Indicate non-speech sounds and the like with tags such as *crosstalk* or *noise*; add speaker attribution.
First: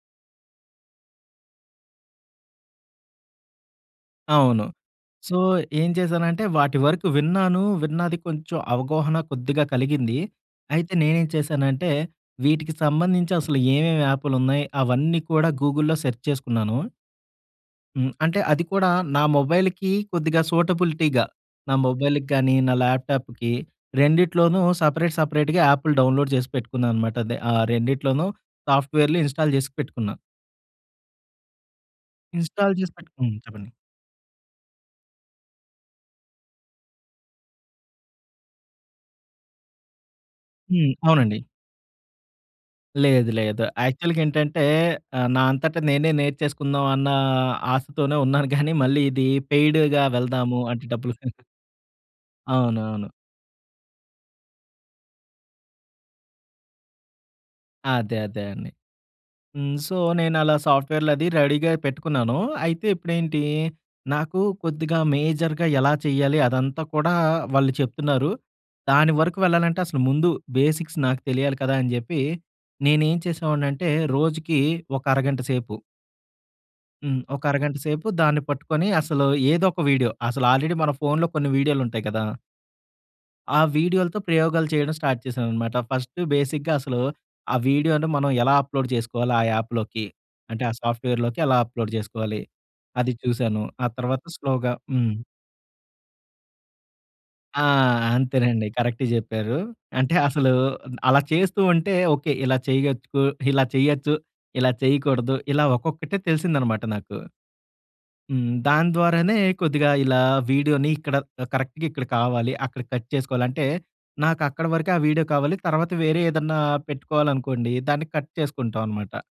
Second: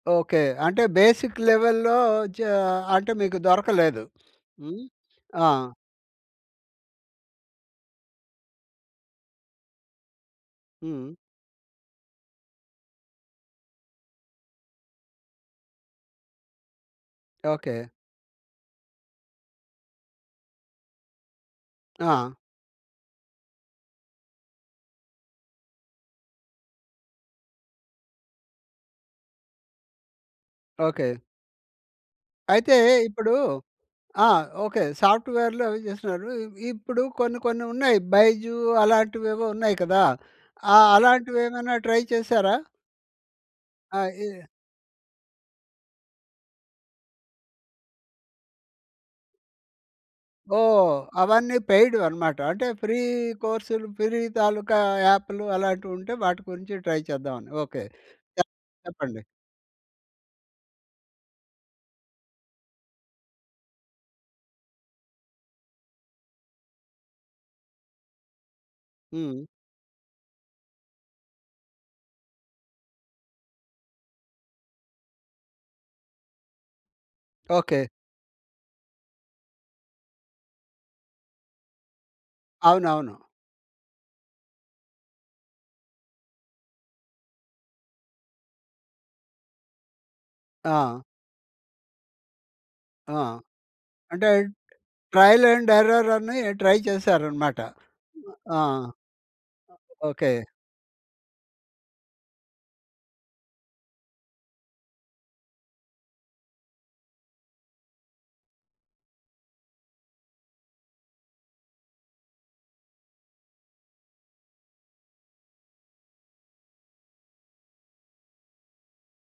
Speaker 1: Okay. అంటే basic లెవెల్‌లో జా అంటే మీకు దొరకలేదు.
Speaker 2: అవును.
Speaker 1: హ్మ్.
Speaker 2: సో,
Speaker 1: ఆ!
Speaker 2: ఏం చేశానంటే వాటి వరకు విన్నాను. విన్నాది కొంచెం అవగాహన కొద్దిగా కలిగింది. అయితే
Speaker 1: హ్మ్.
Speaker 2: నేనేం చేశానంటే వీటికి సంబంధించి అసలు ఏమేమి యాపు‌లున్నయి అవన్నీ కూడా గూగుల్‌‌లో సెర్చ్ చేసుకున్నాను.
Speaker 1: ఓకే.
Speaker 2: హ్మ్. అంటే అది కూడా నా మొబైల్‌కి కొద్దిగా సూటబిలిటీ‌గా, నా మొబైల్‌కి
Speaker 1: ఆ!
Speaker 2: గాని, నా ల్యాప్‌టాప్‌కి రెండిట్లోనూ సెపరేట్ సెపరేట్‌గా యాపులు డౌన్‌లోడ్ జేసి పెట్టుకున్నా అన్నమాట. అదే, ఆహ్, రెండిట్లోనూ సాఫ్ట్‌వేర్లు ఇన్‌స్టాల్ జేసి పెట్టుకున్నా.
Speaker 1: ఓకే.
Speaker 2: ఇన్‌స్టాల్
Speaker 1: అయితే
Speaker 2: జేసి పెట్టుకున్
Speaker 1: ఇప్పుడు
Speaker 2: హ్మ్. చెప్పండి.
Speaker 1: ఆ! ఓకే. సాఫ్ట్‌వేర్లు అవి జేస్తున్నారు. ఈ ఇప్పుడు కొన్ని కొన్ని ఉన్నాయి. బైజూ అలాంటివేవో ఉన్నాయి కదా! ఆహ్,
Speaker 2: హ్మ్. అవునండి.
Speaker 1: అలాంటివేమన్నా ట్రై చేశారా?
Speaker 2: లేదు లేదు.
Speaker 1: అ! ఇ
Speaker 2: యాక్చువల్‌గేంటంటే ఆహ్, నా అంతట నేనే నేర్చేసుకుందాం అన్న ఆశతోనే ఉన్నాను గానీ, మళ్ళీ ఇది పెయిడ్‌గా వెళ్దాము, అంటే
Speaker 1: ఓహ్!
Speaker 2: డబ్బులు *giggles*
Speaker 1: అవన్నీ పెయిడ్‌వనమాట. అంటే ఫ్రీ
Speaker 2: అవునవును.
Speaker 1: కోర్స్‌లు, ఫ్రీ తాలూకా యాప్లు అలాంటివి ఉంటే వాటి గురించి ట్రై చేద్దాం అని ఓకే. చ
Speaker 2: అదే. అదే అండి.
Speaker 1: చెప్పండి.
Speaker 2: హ్మ్. సో, నేనలా సాఫ్ట్‌వేర్లది రెడీగా పెట్టుకున్నాను. అయితే ఇప్పుడేంటి నాకు కొద్దిగా మేజర్‌గా ఎలా చెయ్యాలి, అదంతా కూడా వాళ్ళు చెప్తున్నారు. దాని వరకు
Speaker 1: హ్మ్.
Speaker 2: వెళ్ళాలంటే అసలు ముందు బేసిక్స్ నాకు తెలియాలి కదా! అని జెప్పి, నేనేం చేసేవాడినంటే రోజుకి ఒక అరగంట సేపు హ్మ్. ఒక అరగంట
Speaker 1: ఓకే.
Speaker 2: సేపు దాన్ని పట్టుకొని అసలు ఏదోక వీడియో అసలు ఆల్రెడీ మన ఫోన్‌లో కొన్ని వీడియోలు ఉంటాయి కదా!
Speaker 1: అవునవును.
Speaker 2: ఆ వీడియో‌లతో ప్రయోగాలు చేయడం స్టార్ట్ చేశానన్నమాట. ఫస్టు బేసిగ్గా అసలు ఆ వీడియో‌ని మనం ఎలా అప్లోడ్ జేసుకోవాలి ఆ యాప్‌లోకి? అంటే ఆ
Speaker 1: ఆ!
Speaker 2: సాఫ్ట్‌వేర్‌లోకి ఎలా అప్లోడ్ జేసుకోవాలి? అది
Speaker 1: ఆ!
Speaker 2: చూశాను. ఆ తర్వాత
Speaker 1: అంటే
Speaker 2: స్లోగా హ్మ్.
Speaker 1: ట్రయల్ అండ్ ఎర్రర్ అని ట్రై చేశారనమాట.
Speaker 2: ఆ!
Speaker 1: హ్మ్. ఆ!
Speaker 2: అంతేనండి. కరెక్ట్ జెప్పారు. అంటే
Speaker 1: ఓకే. ఓకే.
Speaker 2: అసలు అ అలా చేస్తూ ఉంటే ఓకే. ఇలా చేయగచ్చుకు ఇలా చేయొచ్చు. ఇలా చేయకూడదు. ఇలా ఒక్కొక్కటే తెలిసిందన్నమాట నాకు. హ్మ్. దాని ద్వారానే కొద్దిగా ఇలా వీడియో‌ని ఇక్కడ ఆహ్, కరెక్ట్‌గా ఇక్కడ కావాలి. అక్కడ కట్ చేసుకోవాలి. అంటే నాకక్కడి వరకే ఆ వీడియో కావాలి తర్వాత, వేరే ఏదన్నా పెట్టుకోవాలనుకోండి దాన్ని కట్ చేసుకుంటాం అనమాట.